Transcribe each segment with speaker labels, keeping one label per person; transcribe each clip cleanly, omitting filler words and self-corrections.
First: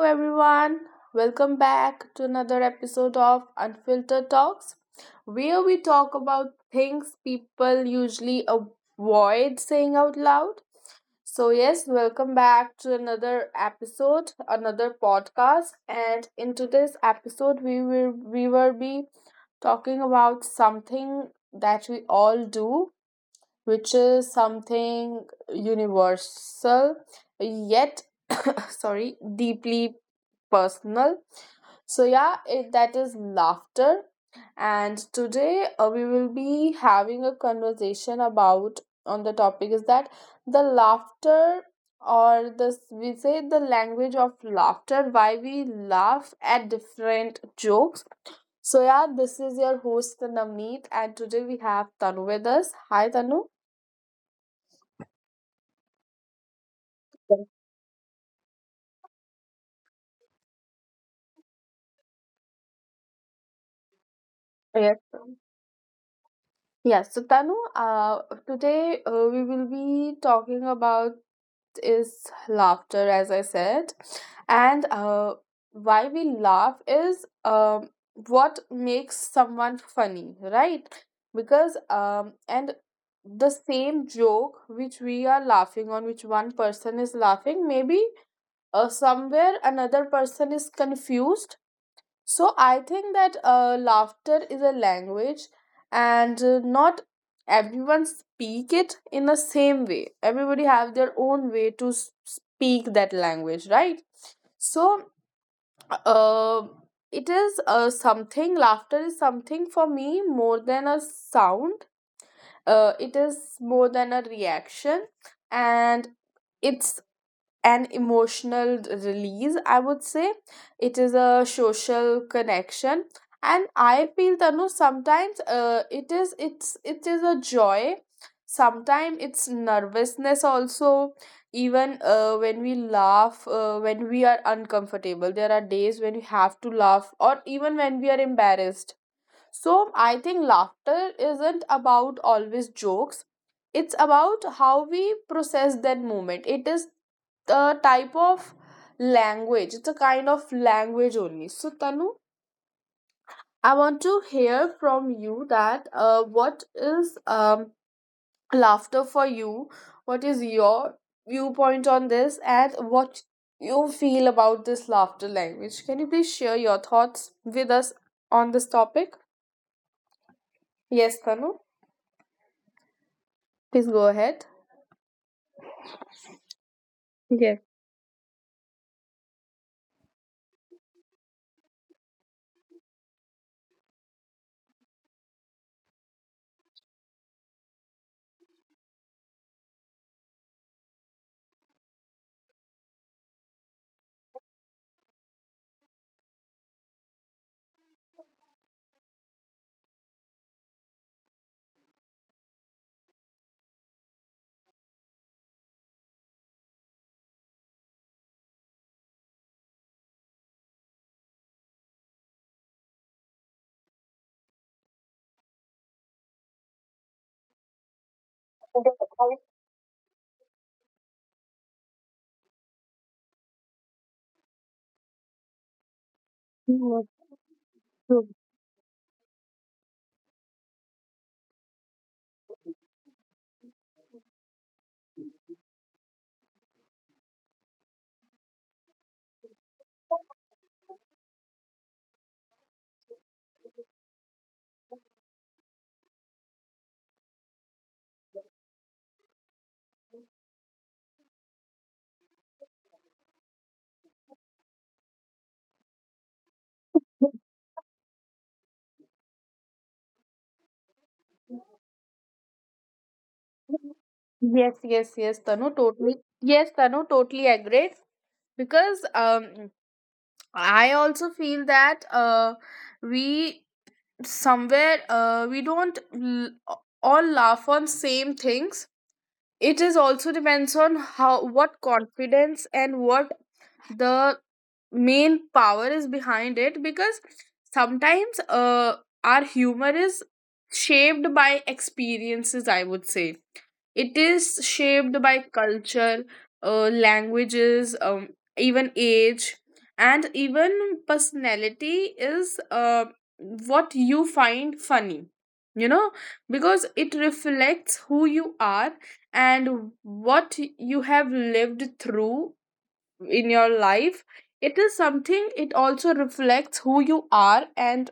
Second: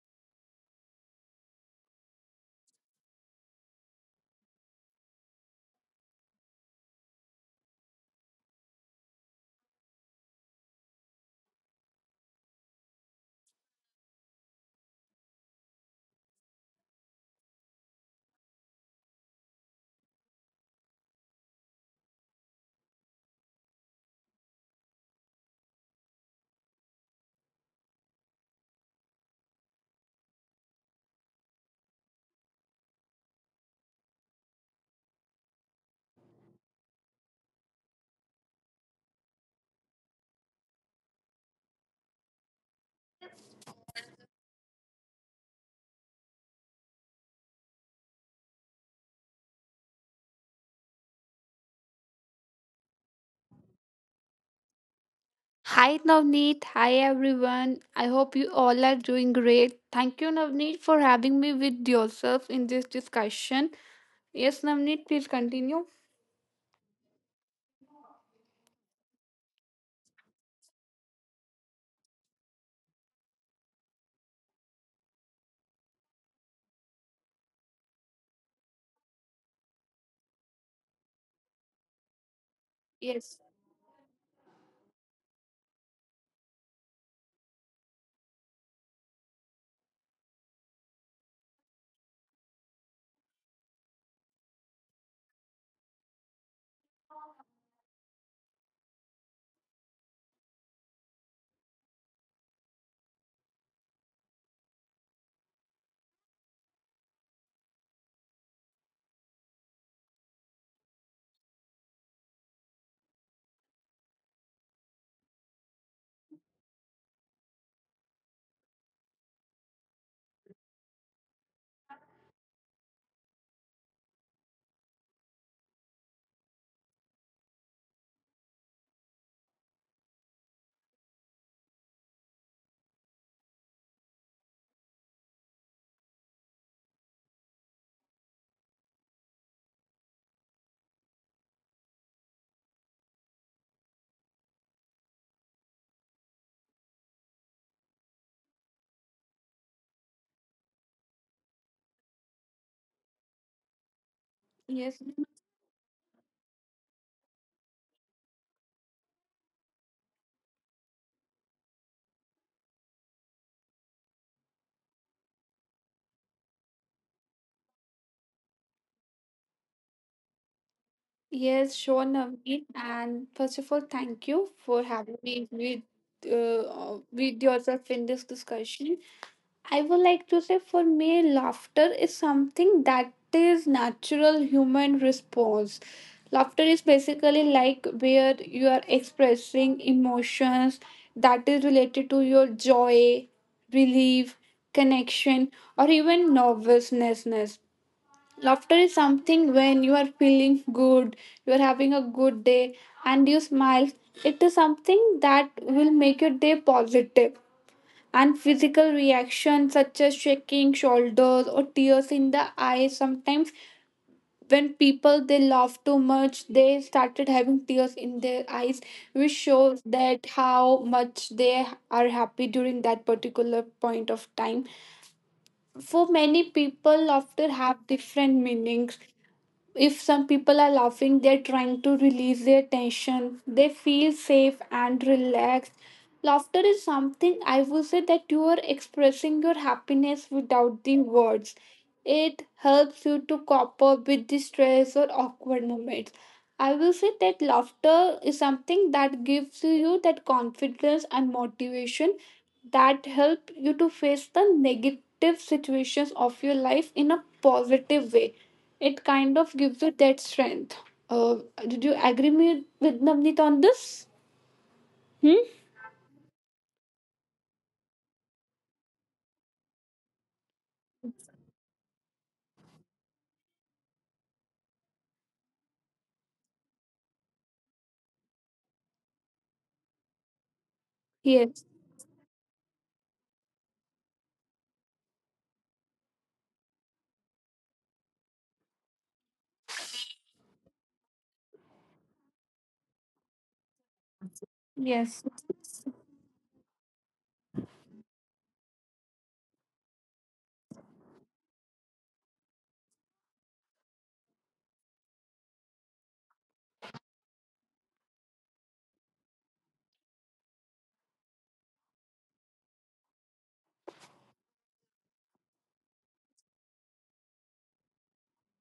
Speaker 1: everyone. Welcome back to another episode of Unfiltered Talks, where we talk about things people usually avoid saying out loud. So, yes, welcome back to another episode, another podcast. And in today's episode, we will be talking about something that we all do, which is something universal, yet sorry, deeply personal. So, yeah, that is laughter. And today we will be having a conversation about on the topic is that the laughter, or this we say, the language of laughter, why we laugh at different jokes. So yeah, this is your host Namneet, and today we have Tanu with us. Hi Tanu.
Speaker 2: Hi Navneet, hi everyone. I hope you all are doing great. Thank you Navneet for having me with yourself in this discussion. Yes Navneet, please continue.
Speaker 1: Yes. Yes, so Tanu, today we will be talking about is laughter, as I said, and why we laugh is, what makes someone funny, right? Because
Speaker 2: Yes.
Speaker 1: and the same joke which we are laughing on, which one person is laughing, maybe somewhere another person is confused. So I think that laughter is a language, and not everyone speak it in the same way. Everybody have their own way to speak that language, right? So uh, it is something. Laughter is something for me more than a sound. It is more than a reaction, and it's an emotional release, I would say. It is a social connection, and I feel, Tanu, sometimes it is a joy, sometimes it's nervousness also. Even when we laugh, when we are uncomfortable, there are days when we have to laugh, or even when we are embarrassed. So I think laughter isn't about always jokes. It's about how we process that moment. It is a type of language, it's a kind of language only. So Tanu, I want to
Speaker 2: Yes.
Speaker 1: hear from you that what is, laughter for you, what is your viewpoint on this, and what you feel about this laughter language? Can you please share your thoughts with us on this topic?
Speaker 2: Yes,
Speaker 1: Yes
Speaker 2: sure
Speaker 1: Tanu,
Speaker 2: Navneet. And first of all, thank you
Speaker 1: please
Speaker 2: for
Speaker 1: go
Speaker 2: having
Speaker 1: ahead.
Speaker 2: me with yourself in this
Speaker 1: yes
Speaker 2: discussion. I would like to say for me laughter is something that is natural human response. Laughter is basically like where you are expressing emotions that is related to your joy, relief, connection, or even nervousness. Laughter is something when you are feeling good, you are having a good day, and you smile. It is something that will make your day positive. And physical reactions such as shaking shoulders or tears in the eyes sometimes when people they laugh too much they started having tears in their eyes, which shows that how much they are happy during that particular point of time. For many people laughter have different meanings. If some people are laughing they're trying to release their tension, they feel safe and relaxed. Laughter is something I would say that you are expressing your happiness without the words. It helps you to cope up with the stress or awkward moments. I will say that laughter is something that gives you that confidence and motivation that help you to face the negative situations of your life in a positive way. It kind of gives you that strength. Uh, did you agree me with Navneet on this? Hmm?
Speaker 1: yes yes yes Tanu, totally. Yes Tanu, totally agreed. Because I also feel that we somewhere, we don't all laugh on same things. It is
Speaker 2: Yes,
Speaker 1: also depends on how what confidence and what the main power is behind it. Because sometimes our humor is shaped by experiences, I would say. It is
Speaker 2: yes,
Speaker 1: shaped by culture, languages, even age, and even personality is what you find funny. You know, because it reflects who you are and what you have lived through in your life. It is something, it also reflects who you are and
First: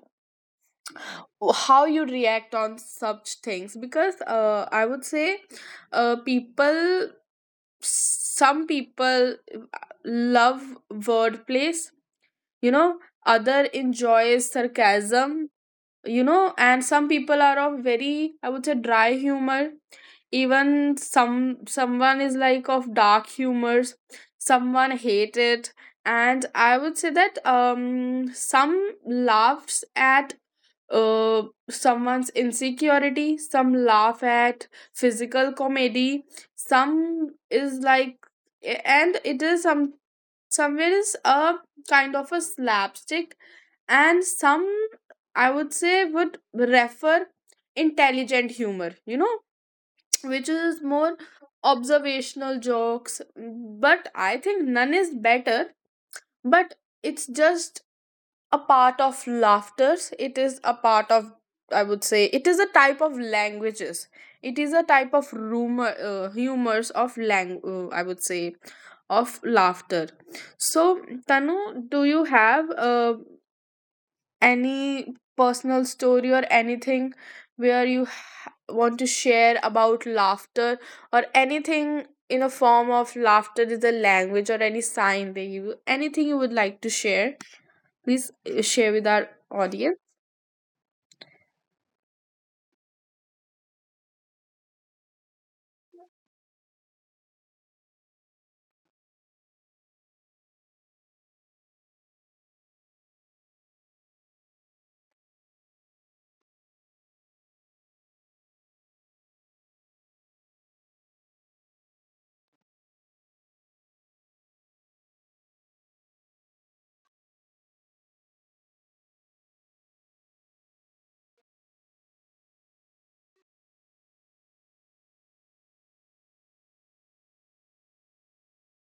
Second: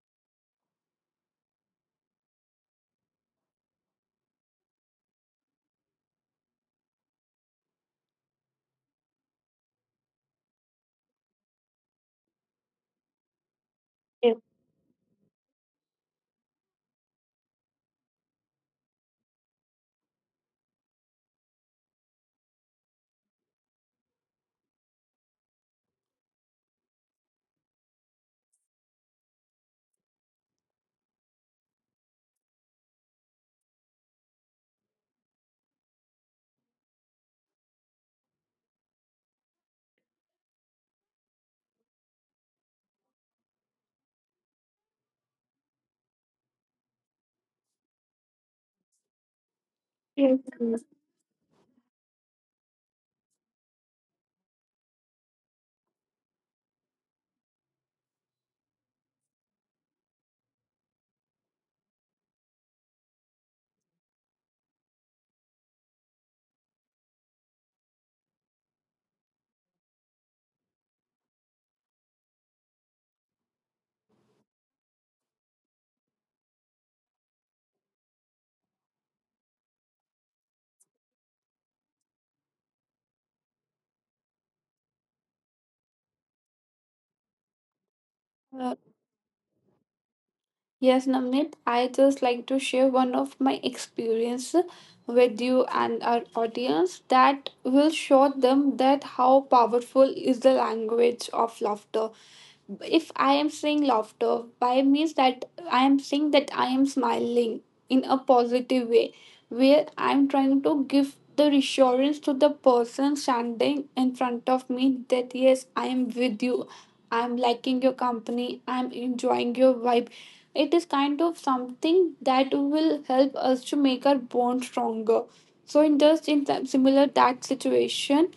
Speaker 1: how you react on such things. Because I would say people, some people love wordplays, you know, other enjoys
Speaker 2: yes,
Speaker 1: sarcasm, you know, and some people are of very, I would say, dry humor. Even some someone is like of dark humors, someone hate it. And I would say that some laughs at uh, someone's insecurity, some laugh at physical comedy, some is like, and it is some, somewhere is a kind of a slapstick, and some, I would say, would refer intelligent humor, you know, which is
Speaker 2: yes.
Speaker 1: more
Speaker 2: Yes.
Speaker 1: observational jokes. But I think none is better, but it's just a part of laughters. It is a part of, I would say, it is a type of languages, it is a type of rumor, humors of lang I would say, of laughter. So Tanu, do you have any personal story or anything where you want to share about laughter, or anything, in a form of laughter is a language or any sign they use, anything you would like to share, please share with our
Speaker 2: Uh,
Speaker 1: audience.
Speaker 2: Yes, Namit, I just like to share one of my experience with you and our audience that will show them that how powerful is the language of laughter. If I am saying laughter, by means that I am saying that I am smiling in a positive way, where I am trying to give the reassurance to the person standing in front of me that yes, I am with you. I'm liking your company. I'm enjoying your vibe. It is kind of something that will help us to make our bond stronger. So in just similar that situation,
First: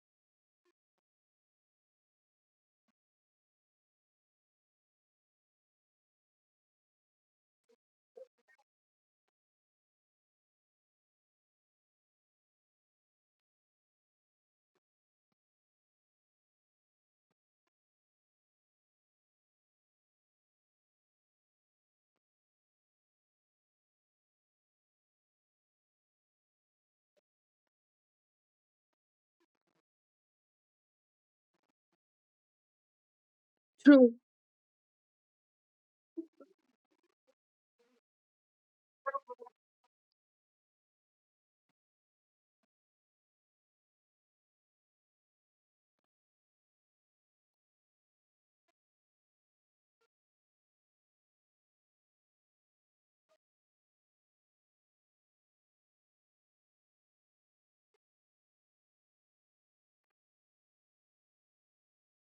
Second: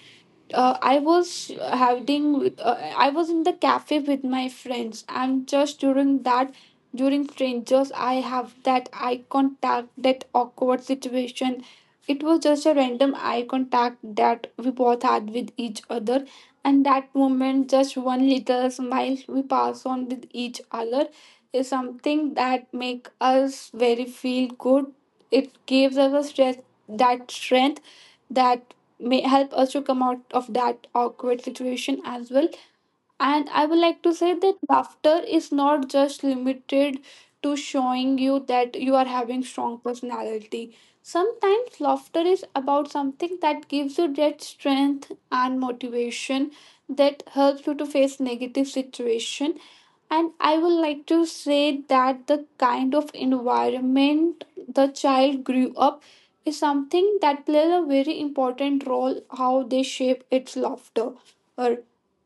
Speaker 2: I was in the cafe with my friends. And just during that, during strangers I have that eye contact, that awkward situation. It was just a random eye contact that we both had with each other, and that moment just one little smile we pass on with each other is something that make us very feel good. It gives us a stress, that strength that may help us to come out of that awkward situation as well. And I would like
Speaker 1: True.
Speaker 2: to say that laughter is not just limited to showing you that you are having strong personality. Sometimes laughter is about something that gives you that strength and motivation that helps you to face negative situation. And I would like to say that the kind of environment the child grew up is something that plays a very important role how they shape its laughter.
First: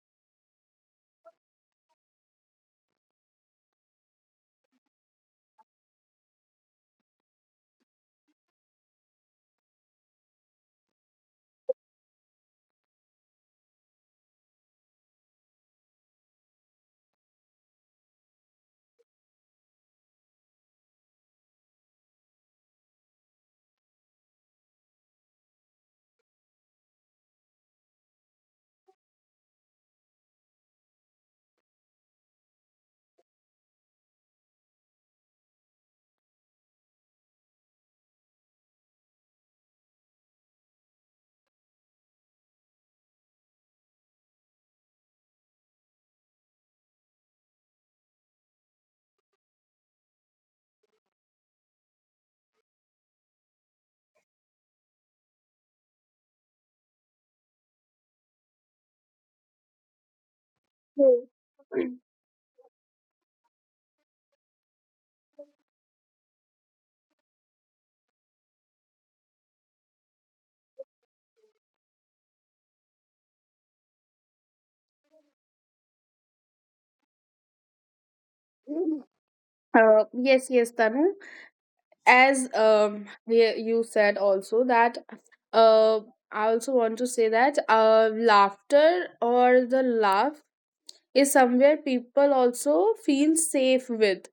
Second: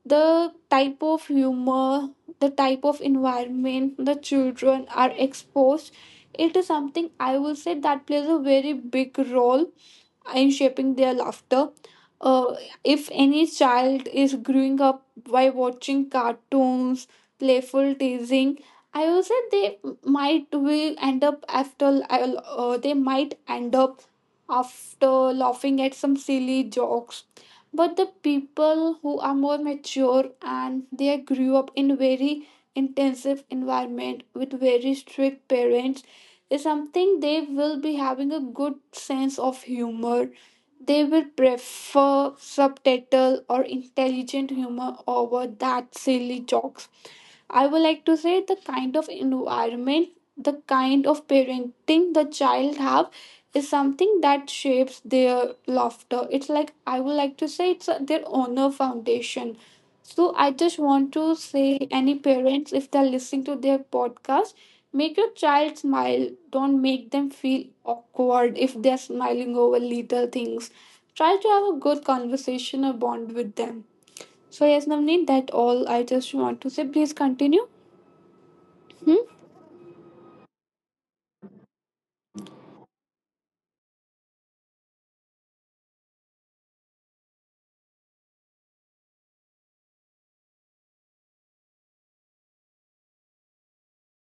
Speaker 2: The type of humor, the type of environment the children are exposed, it is something I will say that plays a very big role and shaping their laughter. Uh, if any child is growing up by watching cartoons, playful teasing, I would say they might will end up after they might end up after laughing at some silly jokes. But the people who are more mature and they grew up in very intensive environment with very strict parents is something they will be having a good sense of humor. They will prefer subtitle or intelligent humor over that silly jokes. I would like to say the kind of environment, the kind of parenting the child have is something that shapes their laughter. It's like I would like to say it's their honor foundation. So I just want
Speaker 1: True.
Speaker 2: to say any parents if they're listening to their podcast, make your child smile. Don't make them feel awkward if they're smiling over little things. Try to have a good conversation or bond with them. So yes, Navneet, that all I just want to say. Please continue. Hmm?
Speaker 1: Yes, yes, Tanu. As you said also that uh, I also want to say that laughter or the laugh is somewhere people also feel safe with.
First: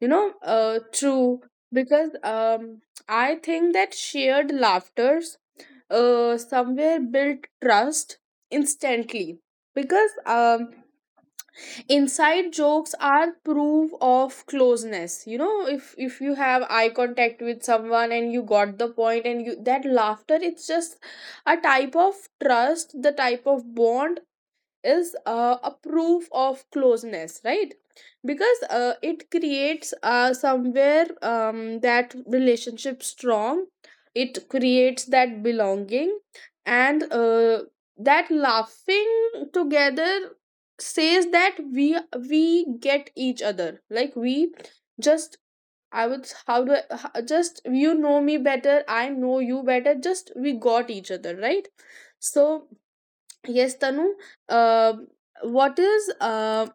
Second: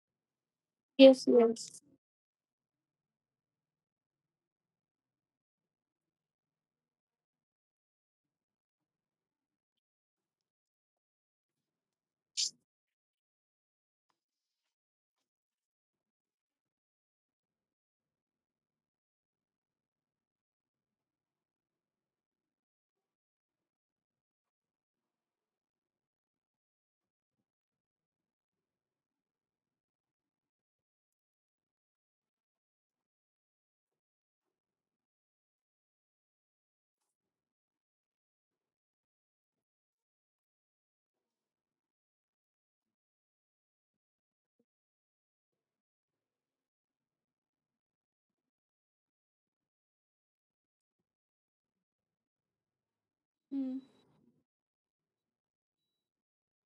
Speaker 1: You know,
Speaker 2: Yes,
Speaker 1: true,
Speaker 2: yes.
Speaker 1: because I think that shared laughters somewhere build trust instantly. Because inside jokes are proof of closeness, you know. If you have eye contact with someone and you got the point and you that laughter, it's just a type of trust, the type of bond is a proof of closeness, right? Because it creates, somewhere, that relationship strong, it creates that belonging. And that laughing together says that we get each other, like we just, I would, how do I, just you know me better, I know you better, just we got each other, right? So, yes,
Speaker 2: Hmm.
Speaker 1: Tanu. Uh, what is uh,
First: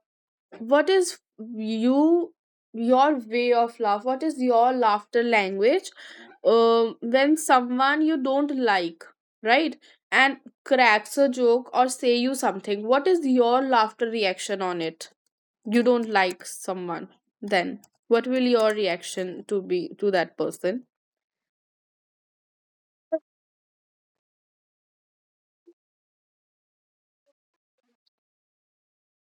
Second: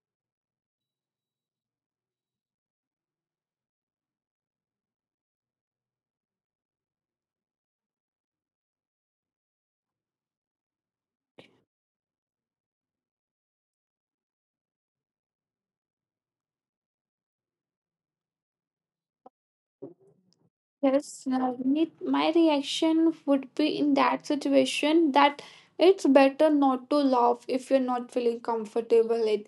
Speaker 1: what is you your way of laugh? What is your laughter language? When someone you don't like, right, and cracks a joke or say you something, what is your laughter reaction on it? You don't like someone, then what will your reaction to be to that person?
Speaker 2: Yes, Navneet, my reaction would be in that situation that it's better not to laugh if you're not feeling comfortable.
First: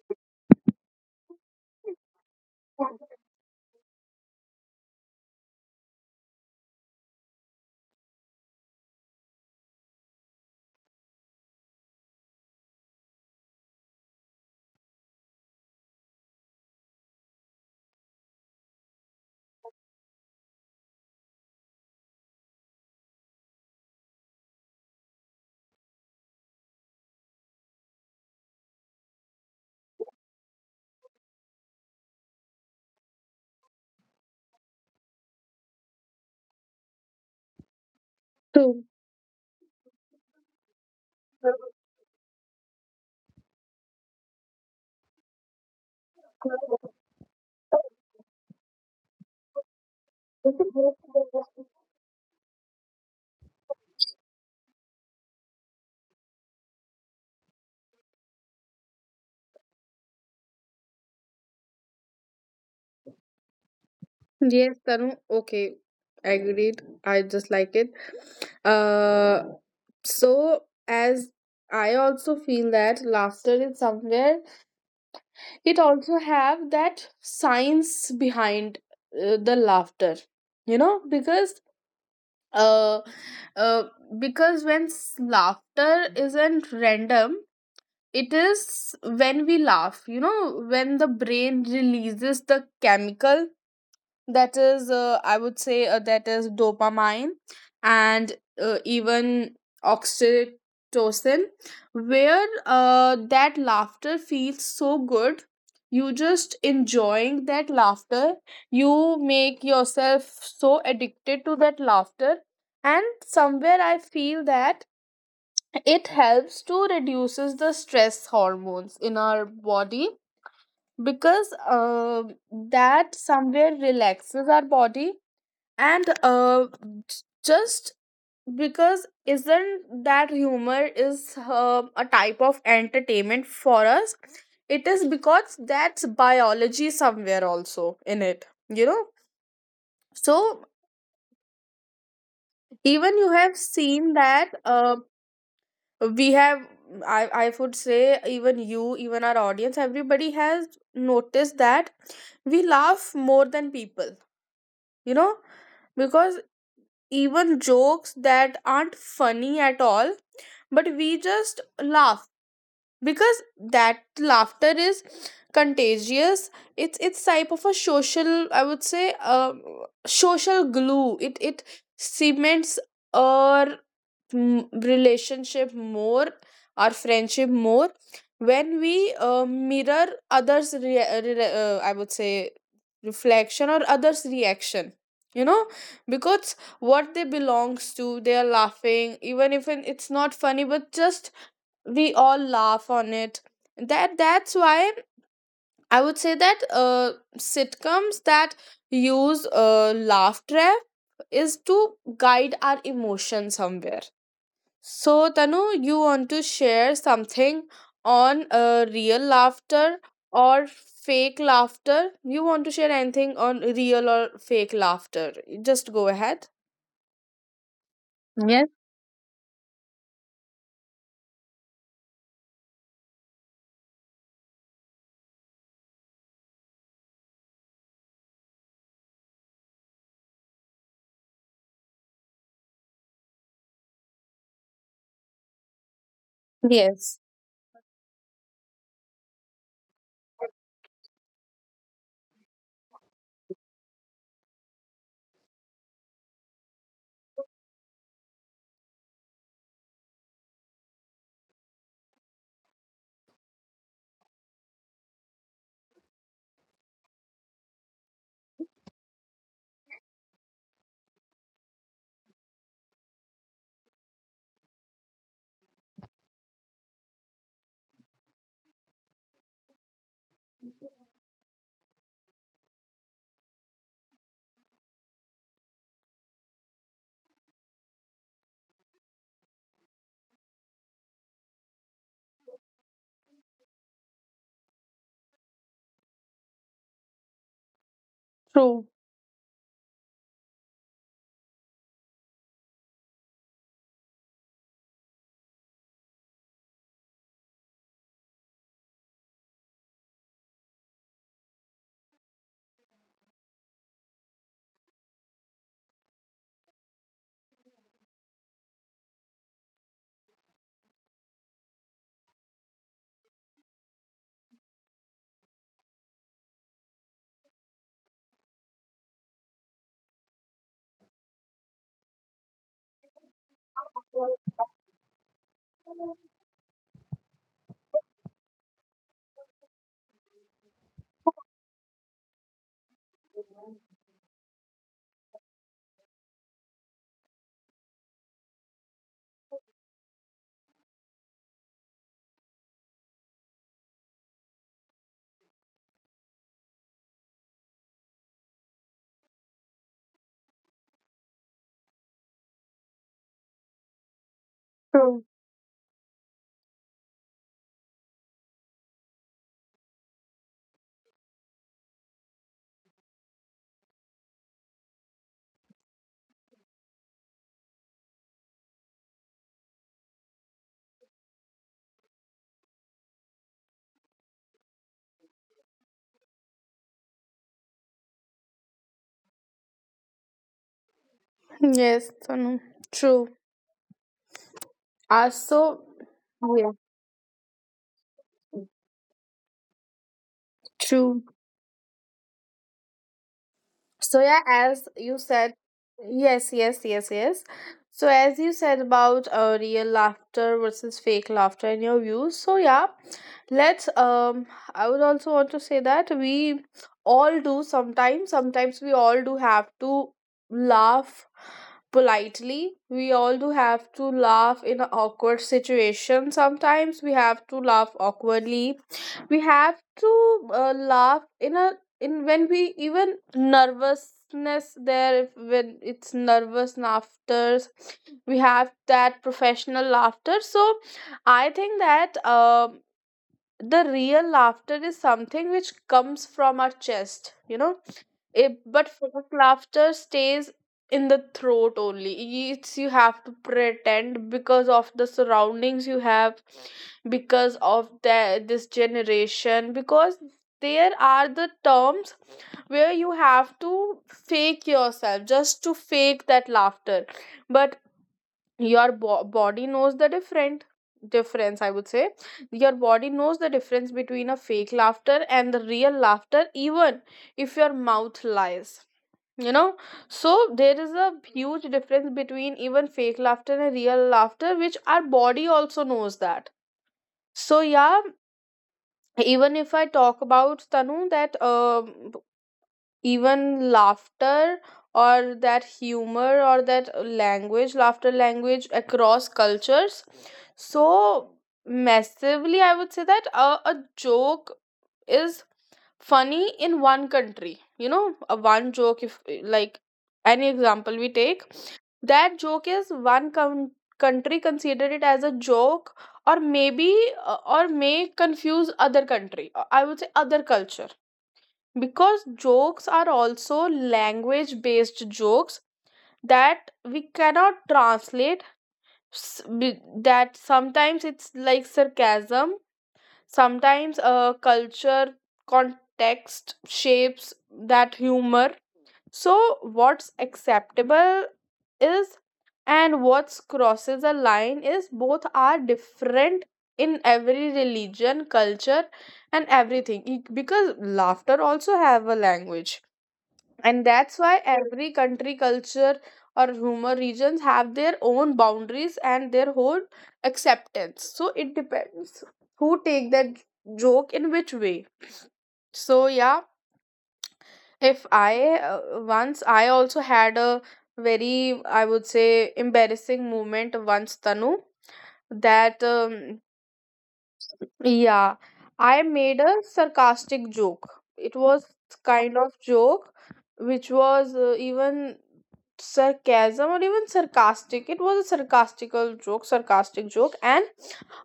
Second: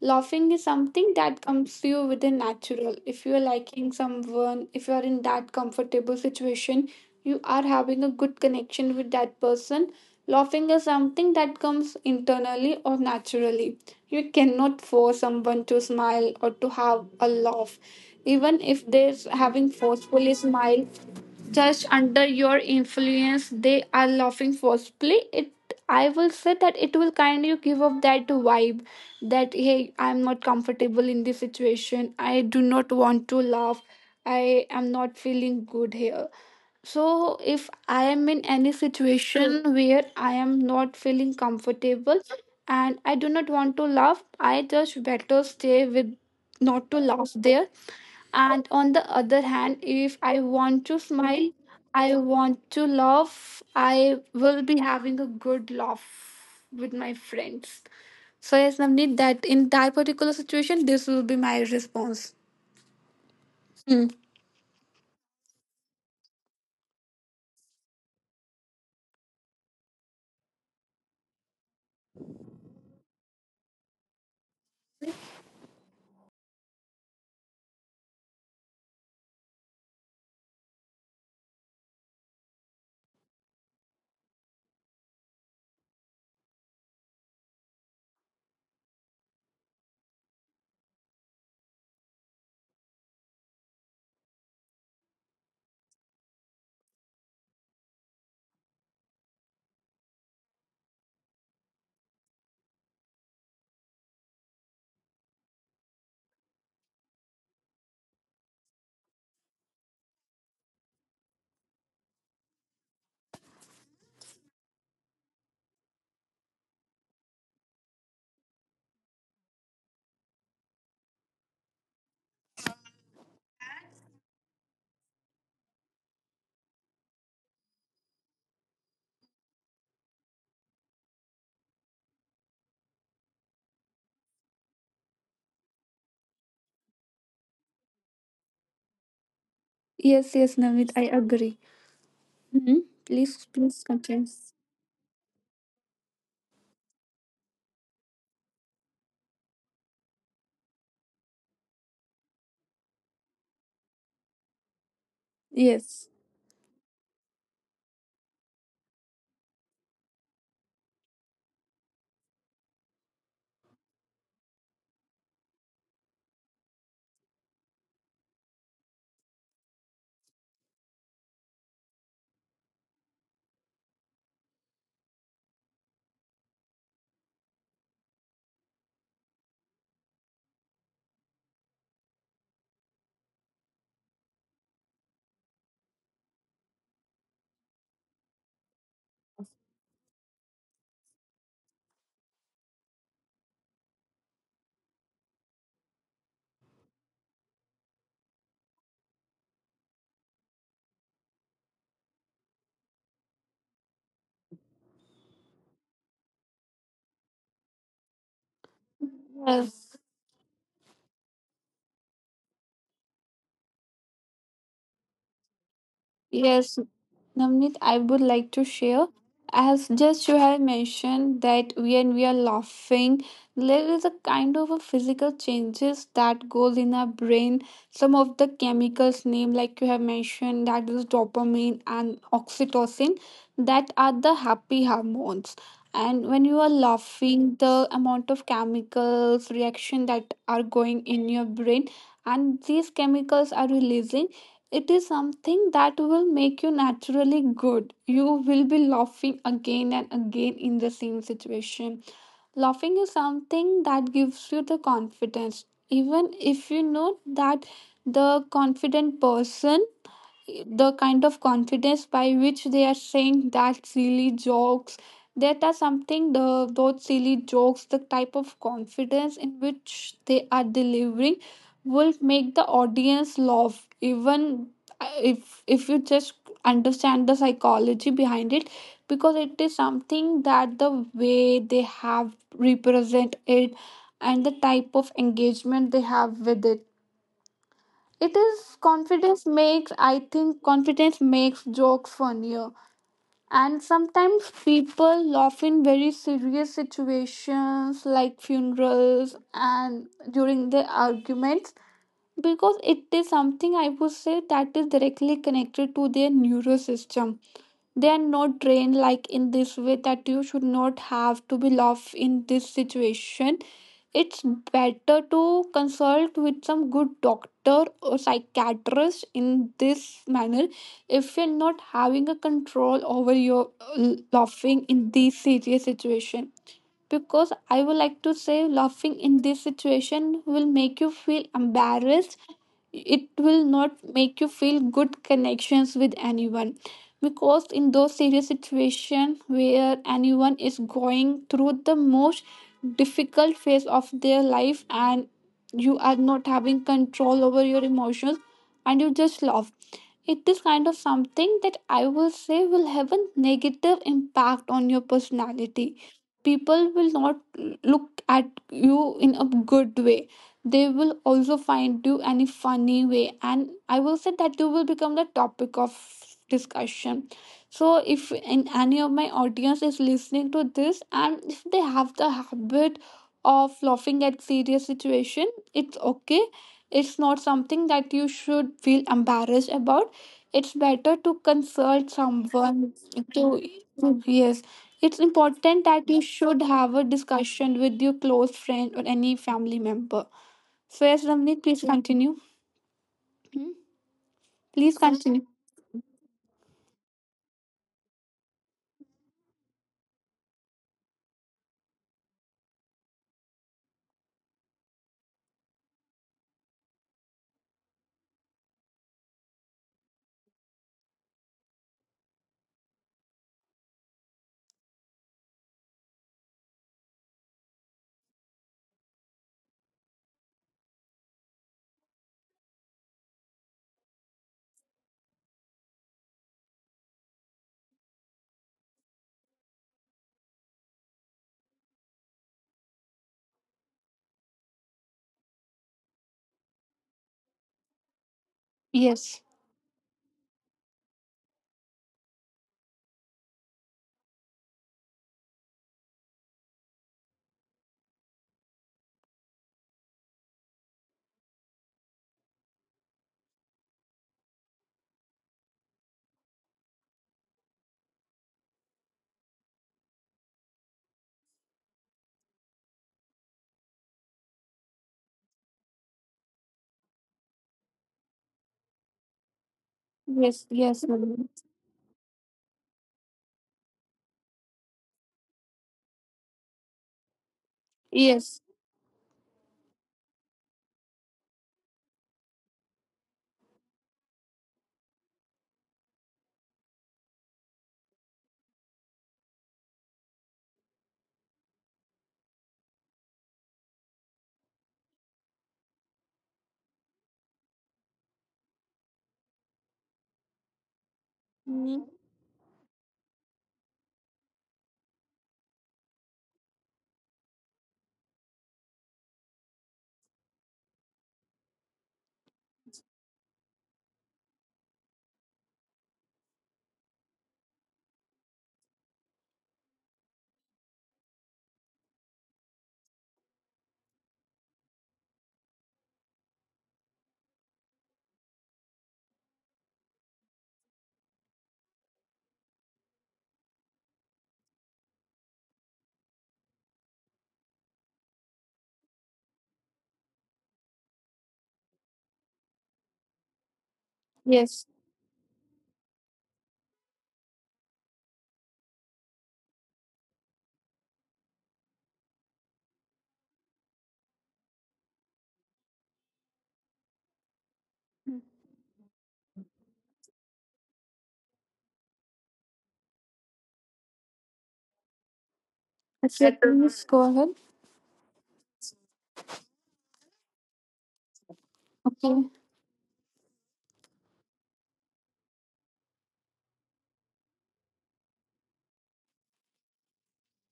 Speaker 2: Laughing is something that comes to you within natural. If you are liking someone, if you are in that comfortable situation, you are having a good connection with that person. Laughing is something that comes internally or naturally. You cannot force someone to smile or to have a laugh. Even if they're having forcefully smile, just under your influence they are laughing forcefully, it I will say that it will kind of give up that vibe that hey, I'm not comfortable in this situation, I do not want to laugh, I am not feeling good here. So, if I am in any
Speaker 1: True.
Speaker 2: situation where I am not feeling comfortable and I do not want to laugh, I just better stay with not to laugh there. And on the other hand, if I want to smile, I want to laugh, I will be having a good laugh with my friends. So, yes, Navneet, that in that particular situation, this will be my response. Hmm.
Speaker 1: Yes, Tanu. Okay, agreed. I just like it. Uh, so as I also feel that laughter is somewhere. It also have that science behind the laughter. You know, uh, uh, because when laughter isn't random, it is when we laugh. You know, when the brain releases the chemical that is, I would say, that is dopamine, and even oxytocin, where that laughter feels so good, you just enjoying that laughter, you make yourself so addicted to that laughter. And somewhere I feel that it helps to reduces the stress hormones in our body. Because uh, that somewhere relaxes our body. And just, because isn't that humor is a type of entertainment for us? It is, because that's biology somewhere also in it, you know.
Speaker 2: Yes,
Speaker 1: So
Speaker 2: yes, Navneet, I agree. Hmm.
Speaker 1: even you have
Speaker 2: Please, please
Speaker 1: seen that
Speaker 2: continue.
Speaker 1: we have, I would say, even you, even our audience, everybody has noticed that we laugh more than people, you know,
Speaker 2: Yes.
Speaker 1: because even jokes that aren't funny at all, but we just laugh, because that laughter is contagious. It's type of a social, I would say, social glue. It cements our relationship more, our friendship more, when we mirror others I would say, reflection or others reaction, you know. Because what they belongs to, they are laughing, even if it's not funny, but just we all laugh on it. That that's why I would say that sitcoms that use laugh trap is to guide our emotion somewhere. So Tanu, you want to share something on real laughter
Speaker 2: Yes,
Speaker 1: or fake laughter? You want to share anything on real or fake laughter? Just go ahead.
Speaker 2: yes, Namit, I would
Speaker 1: Yes.
Speaker 2: like to share. As just you have mentioned that when we are laughing, there is a kind of a physical changes that goes in our brain. Some of the chemicals name, like you have mentioned, that is dopamine and oxytocin, that are the happy hormones. And when you are
Speaker 1: Yes.
Speaker 2: laughing, the amount of chemicals reaction that are going in your brain, and these chemicals are releasing, it is something that will make you naturally good. You will be laughing again and again in the same situation. Laughing is something that gives you the confidence. Even if you know that the confident person, the kind of confidence by which they are saying that silly jokes, that are something, the those silly jokes, the type of confidence in which they are delivering will make the audience laugh even if you just understand the psychology behind it, because it is something that the way they have represent it and the type of engagement they have with it, it
Speaker 1: True.
Speaker 2: is confidence makes, I think, confidence makes jokes funnier. And sometimes people laugh in very serious situations like funerals and during the arguments because it is something I would say that is directly connected to their neurosystem. They are not trained like in this way that you should not have to be love in this situation. It's better to consult with some good doctor or psychiatrist in this manner if you're not having a control over your laughing in this serious situation. Because I would like to say laughing in this situation will make you feel embarrassed, it will not make you feel good connections with anyone, because in those serious situations where anyone is going through the most difficult phase of their life and you are not having control over your emotions and you just love, it is kind of something that I will say will have a negative impact on your
Speaker 1: True.
Speaker 2: personality. People will not look at you in a good way. They will also find you any funny way and I will say that you will become the topic of discussion. So if in any of my audience is listening to this and if they have the habit of laughing at serious situation, it's okay. It's not something that you should feel embarrassed about. It's better to
Speaker 1: Yes
Speaker 2: consult
Speaker 1: Tanu,
Speaker 2: someone
Speaker 1: true
Speaker 2: to, yes, it's
Speaker 1: also.
Speaker 2: important that you should have a discussion with your close friend or any family member.
Speaker 1: True.
Speaker 2: So yes, Ramneet, please continue. Hmm?
Speaker 1: So yeah, as you
Speaker 2: Please
Speaker 1: said,
Speaker 2: continue.
Speaker 1: yes, yes, yes, yes. So as you said about real laughter versus fake laughter and your views. So yeah, let's. I would also want to say that we all do sometimes. Sometimes we all do have to laugh politely. We all do have to laugh in an awkward situation. Sometimes we have to laugh awkwardly. We have to laugh in a, in when we even nervousness there if when it's nervous laughter, we have that professional laughter. So I think that the real laughter is something which comes from our chest, you know, it, but fake
Speaker 2: Yes.
Speaker 1: laughter stays in the throat only. It's you have to pretend because of the surroundings you have, because of the this generation, because there are the terms where you have to fake yourself just to fake that laughter. But your body knows the different difference, I would say. Your body knows the difference between a fake laughter and the real laughter, even if your mouth lies, you know. So there is a
Speaker 2: Yes. Yes.
Speaker 1: huge difference
Speaker 2: Ramneet.
Speaker 1: between even fake laughter and real laughter, which our body also knows that. So yeah,
Speaker 2: Yes.
Speaker 1: even if I talk about Tanu, that even laughter or that humor or that language, laughter language across cultures. So massively, I would say that a joke is funny in one country, you know, a one joke if like, any example we take, that
Speaker 2: Hmm?
Speaker 1: joke is one country consider it as a joke, or maybe or may confuse other country, I would say other culture. Because jokes are also language based jokes that we cannot translate. That sometimes it's like sarcasm, sometimes culture context shapes that humor. So what's acceptable is, and what crosses a line is, both are different in every religion culture and everything. Because laughter also have a language, and that's why every
Speaker 2: Yes.
Speaker 1: country, culture, or humor regions have their own boundaries and their whole acceptance. So it depends who take that joke in which way. So yeah, if I once I also had a very, I would say, embarrassing moment, once Tanu, that
Speaker 2: Akshay, please go ahead.
Speaker 1: yeah, I made a sarcastic joke. It was kind of
Speaker 2: Okay.
Speaker 1: joke which was even sarcasm or even sarcastic. It was a sarcastical joke, sarcastic joke, and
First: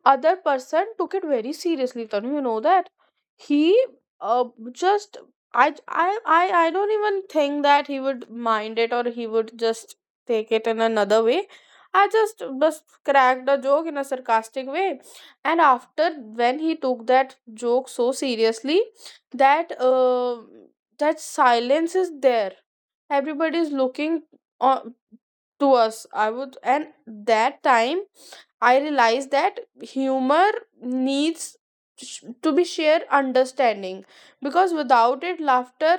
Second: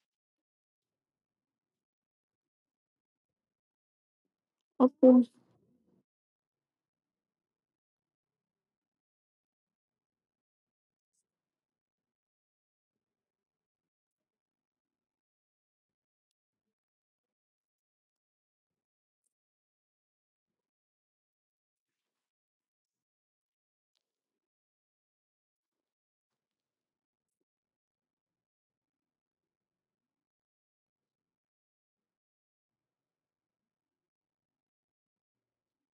Speaker 1: other person took it very seriously, Tanu, you know that he uh, just
Speaker 2: Okay.
Speaker 1: I, I I don't even think that he would mind it or he would just take it in another way. I just cracked a joke in a sarcastic way, and after when he took that joke so seriously, that that silence is there, everybody is looking on to us, I would. And that time I realized that humor needs to be shared understanding, because without it, laughter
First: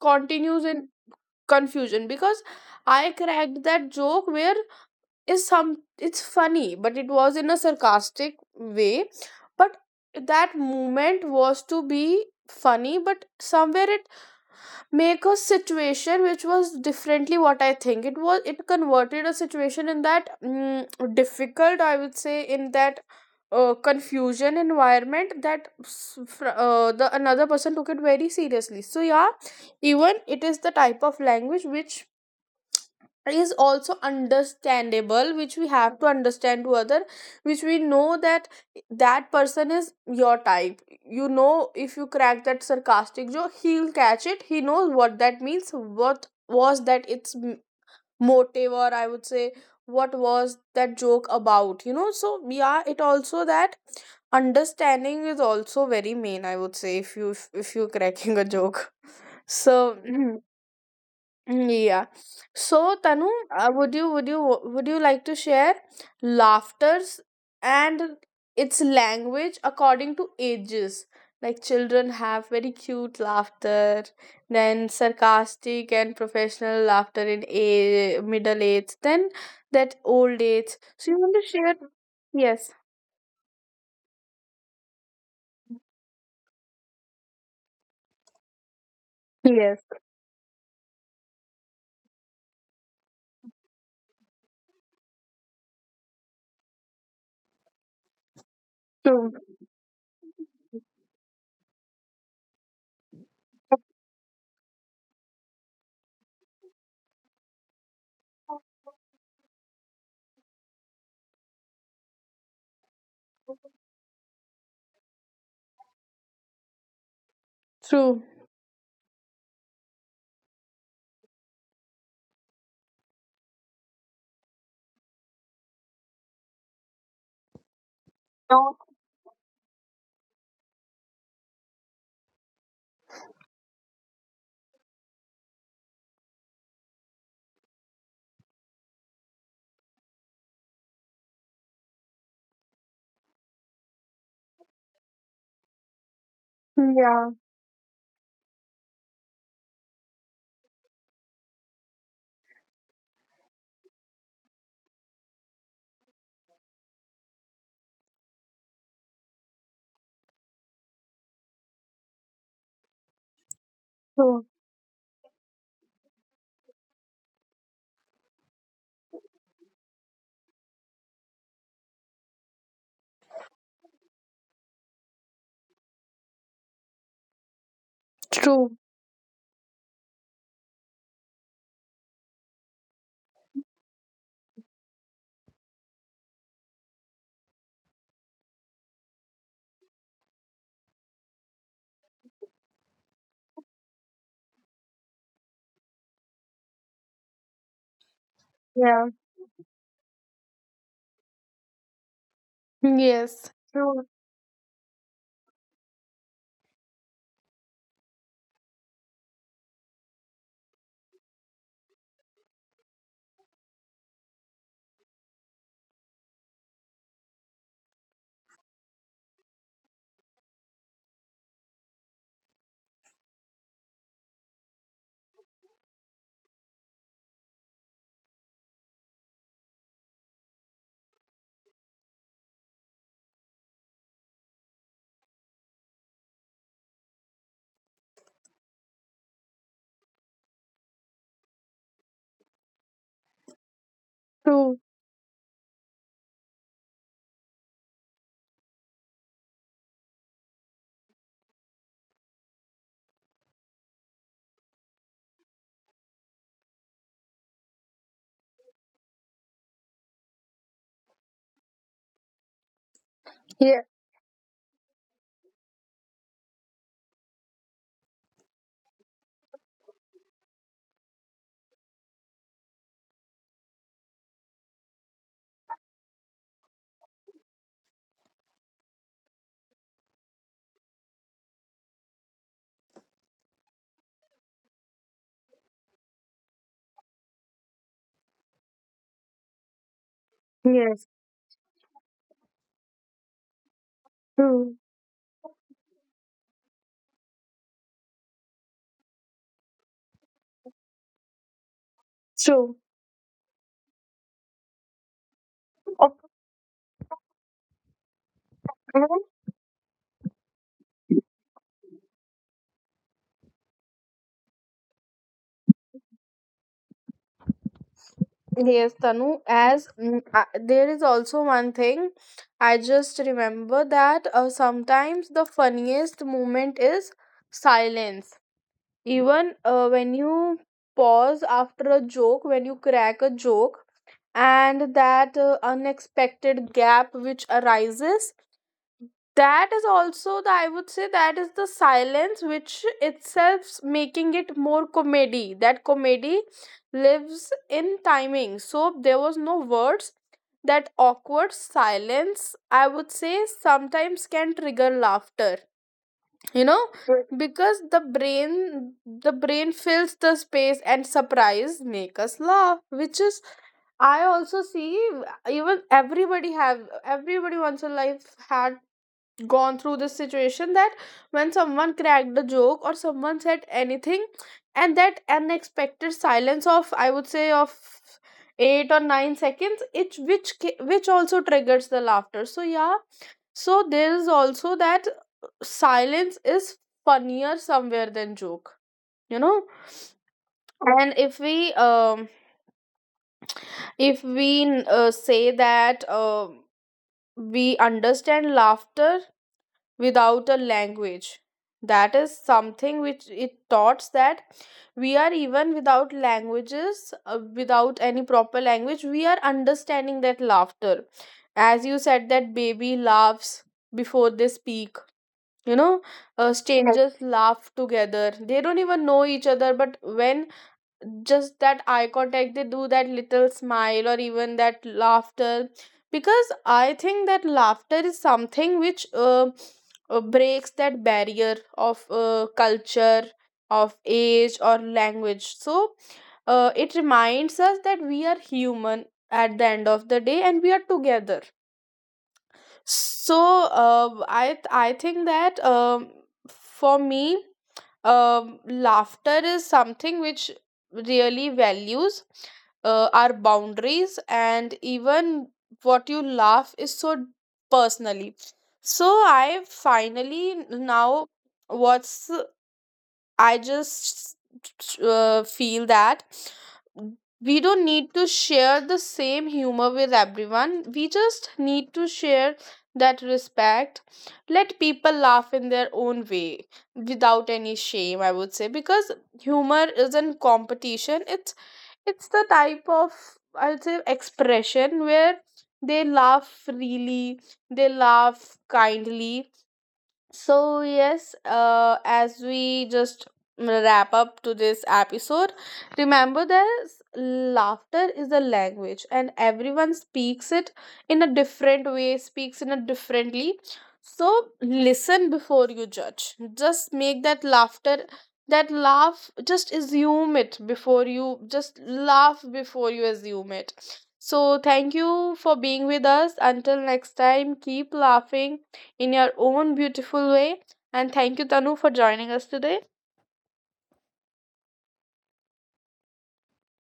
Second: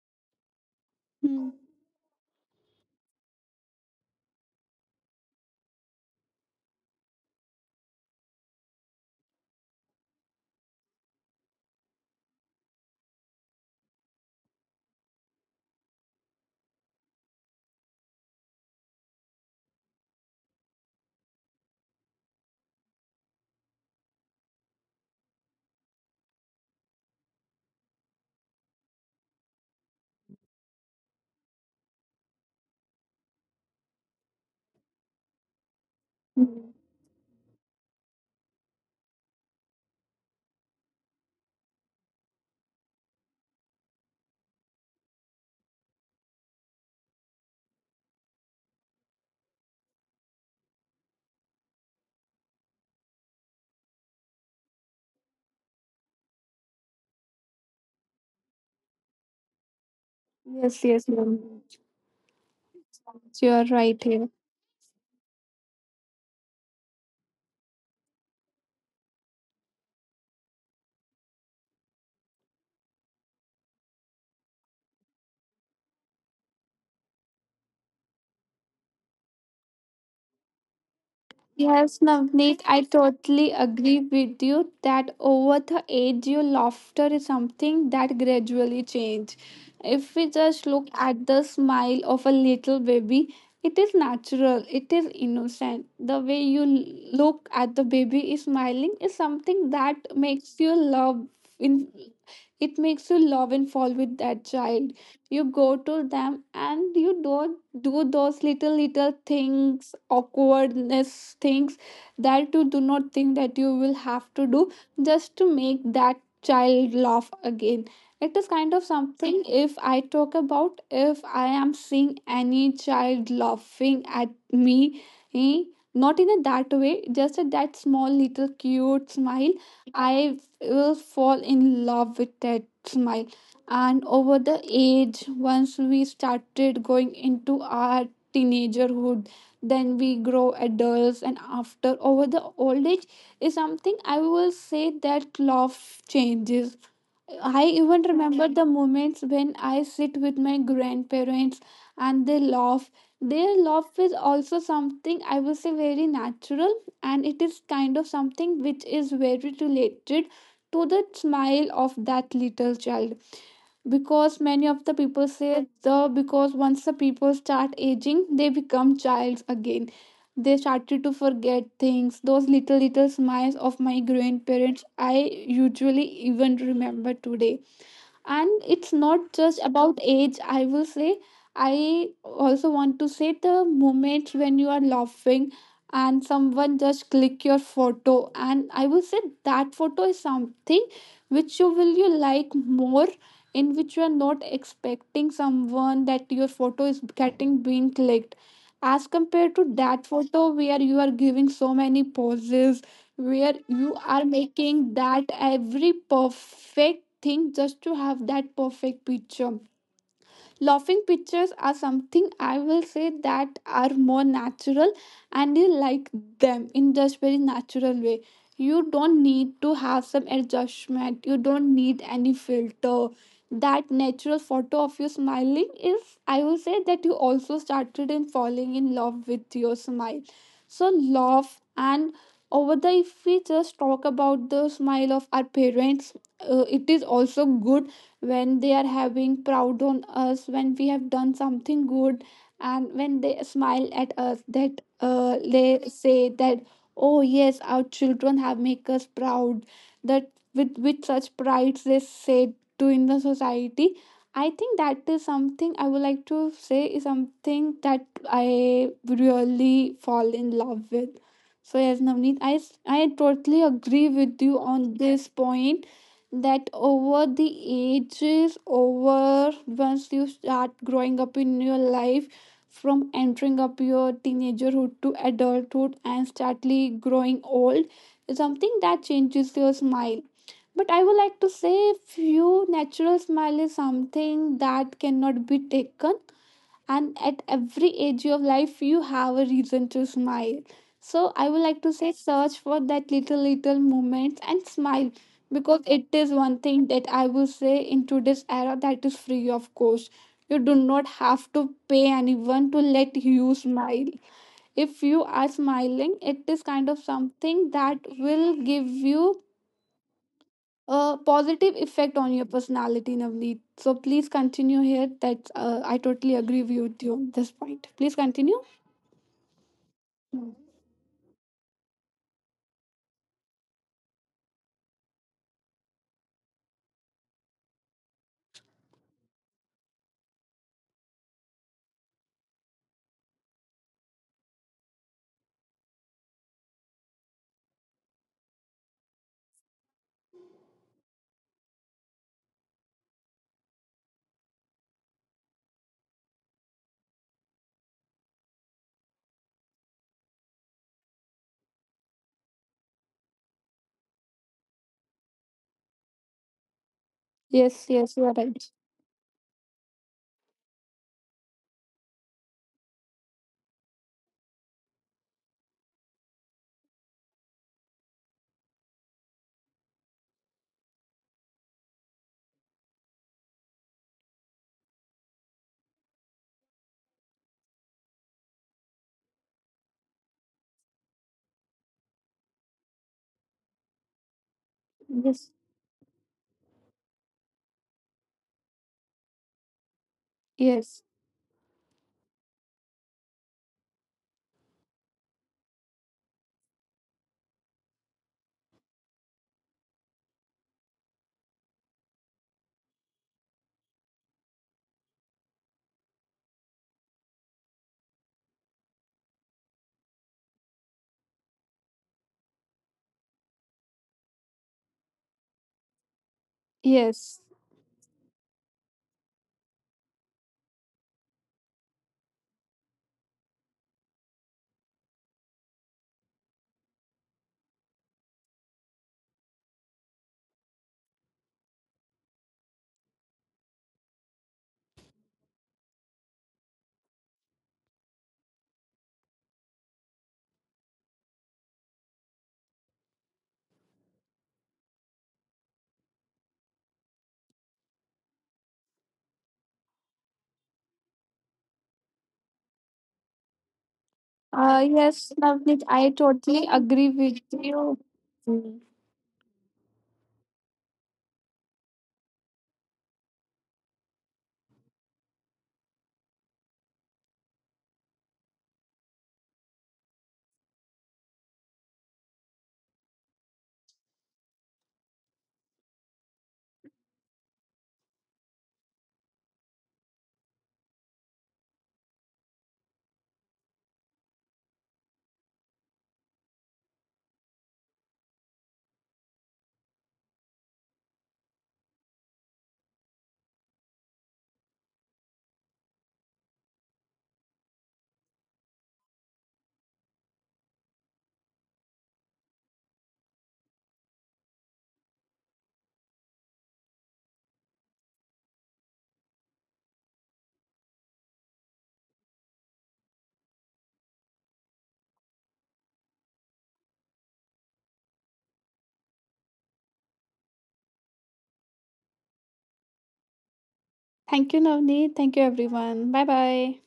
Speaker 1: continues in
Speaker 2: Hmm.
Speaker 1: confusion. Because I cracked that joke where is some it's funny, but it was in a sarcastic way. But that moment was to be funny, but somewhere it make a situation which was differently what I think it was. It converted a situation in that difficult, I would say, in that confusion environment, that the another person took it very seriously. So yeah, even it is the type of language which is also understandable, which we have to
Speaker 2: Hmm.
Speaker 1: understand to other, which we know that that person is your type. You know, if you crack that sarcastic joke, he'll catch it, he knows what that means, what was that, its motive, or I would say what was that joke about, you know. So yeah, it also that understanding is also very main, I would say, if you if you're cracking a joke so
Speaker 2: Yes. Yes. Ramneet.
Speaker 1: Yeah. So, Tanu,
Speaker 2: You are
Speaker 1: would
Speaker 2: right
Speaker 1: you would
Speaker 2: here.
Speaker 1: you would you like to share laughters and its language according to ages? Like children have very cute laughter, then sarcastic and professional laughter in a middle age, then that old age. So you want to share?
Speaker 2: Yes, Navneet,
Speaker 1: Yes.
Speaker 2: I totally agree with you that over the age, your laughter is something that gradually change.
Speaker 1: Yes,
Speaker 2: If we just look at the smile of a little baby, it is natural, it is innocent. The way you look at the baby is smiling is
Speaker 1: true.
Speaker 2: something that makes you love in it, makes you love and fall with that child. You go to them and you don't do those little things, awkwardness things, that you do not think that you will have to do just to make that child laugh again.
Speaker 1: True.
Speaker 2: It is kind of something, if I talk about, if I am seeing any child laughing at me, eh, not in a that way, just at that small little
Speaker 1: No,
Speaker 2: cute smile, I will fall in love with that smile. And over the age once we started going into our teenagerhood, then we grow adults and after over the old age is something I will say that love changes.
Speaker 1: yeah,
Speaker 2: I even remember the moments when I sit with my grandparents and they laugh. Their laugh is also something I would say very natural and it is kind of something which is very related to the smile of that little child,
Speaker 1: true.
Speaker 2: because many of the people say the because once the people start aging they become childs again, they started to forget things. Those little, little smiles of my grandparents, I usually even remember today. And
Speaker 1: True.
Speaker 2: it's not just about age I will say. I also want to say the moments when you are laughing and someone just click your photo, and I will say that photo is something which you will you like more, in which you are not expecting someone that your photo is getting being clicked,
Speaker 1: Yeah,
Speaker 2: as compared to that photo where you are giving so many poses,
Speaker 1: yes,
Speaker 2: where
Speaker 1: true.
Speaker 2: you are making that every perfect thing just to have that perfect picture. Laughing pictures are something I will say that are more natural and you like them in just very natural way. You don't need to have some adjustment. You don't need any filter. That natural photo of you smiling is, I will say that you also started in falling in love with your smile. So love and over the, if we just talk about the smile of our parents, it is also good when they are having proud on us when we have done something good and when they smile at us
Speaker 1: True.
Speaker 2: that they say that oh yes our children have make us proud, that with such pride they say to in the society. I think that is something I would like to say is something that I really fall in love with. So yes Navneet, I
Speaker 1: Yeah,
Speaker 2: totally agree with you on this point that over the ages, over once you start growing up in your life from entering up your teenagerhood to adulthood and startly growing old is something that changes your smile, but I would like to say few natural smile is something that cannot be taken and at every age of life you have a reason to smile.
Speaker 1: yes.
Speaker 2: So I would like to say search for that little little moments
Speaker 1: True.
Speaker 2: and smile, because it is one thing that I will say in today's era that is free of cost. You do not have to pay
Speaker 1: True.
Speaker 2: anyone to let you smile. If you are
Speaker 1: Of.
Speaker 2: smiling, it is kind of something that will give you a positive effect on your personality, Navneet. So please continue here. That's I totally agree with you on this point. Please
Speaker 1: Yes,
Speaker 2: continue.
Speaker 1: Tanu. As there
Speaker 2: Mm.
Speaker 1: is also one thing, I just remember that sometimes the funniest moment is silence. Even when you pause after a joke, when you crack a joke, and that unexpected gap which arises, that is also the, I would say that is the silence which itself making it more comedy, that comedy lives in timing. So there was no words, that awkward silence, I would say, sometimes can trigger laughter, you know. Right. Because the
Speaker 2: Yes, yes, you are right.
Speaker 1: brain the brain fills the space and surprise make us laugh, which is, I also see, even everybody have, everybody once in life had gone through this situation, that when someone cracked a joke or someone said anything, and that unexpected silence of, I would say, of 8 or 9 seconds, it which also triggers the laughter. So yeah, so there is also that
Speaker 2: Yes,
Speaker 1: silence is funnier somewhere than joke, you know. And
Speaker 2: yes,
Speaker 1: if we say that we understand laughter without a language. That is something which it taught that we are even without languages, without any proper language, we are understanding that laughter. As you said, that baby laughs before they speak. You know, yes, strangers
Speaker 2: yes.
Speaker 1: laugh together. They don't even know each other, but when just that eye contact, they do that little smile or even that laughter. Because I think that laughter is something which breaks that barrier of culture, of age or language. So it reminds us that we are human at the end of the day and we are together. So I think that for me, laughter is something which really values our boundaries, and even
Speaker 2: Yes, Navneet,
Speaker 1: what you
Speaker 2: I
Speaker 1: laugh
Speaker 2: totally
Speaker 1: is so
Speaker 2: agree with you.
Speaker 1: personally.
Speaker 2: Mm.
Speaker 1: So I finally now what's, I just feel that we don't need to share the same humor with everyone. We just need to share that respect. Let people laugh in their own way without any shame, I would say, because humor isn't competition. It's the type of, I would say, expression where they laugh freely, they laugh kindly. So, yes, as we just wrap up to this episode, remember that laughter is a language and everyone speaks it in a different way, speaks in a differently. So, listen before you judge. Just make that laughter, that laugh, just assume it before you, just laugh before you assume it. So, thank you for being with us. Until next time, keep laughing in your own beautiful way. And thank you, Tanu, for joining us today.
Speaker 2: Thank you, Navneet. Thank you, everyone. Bye bye.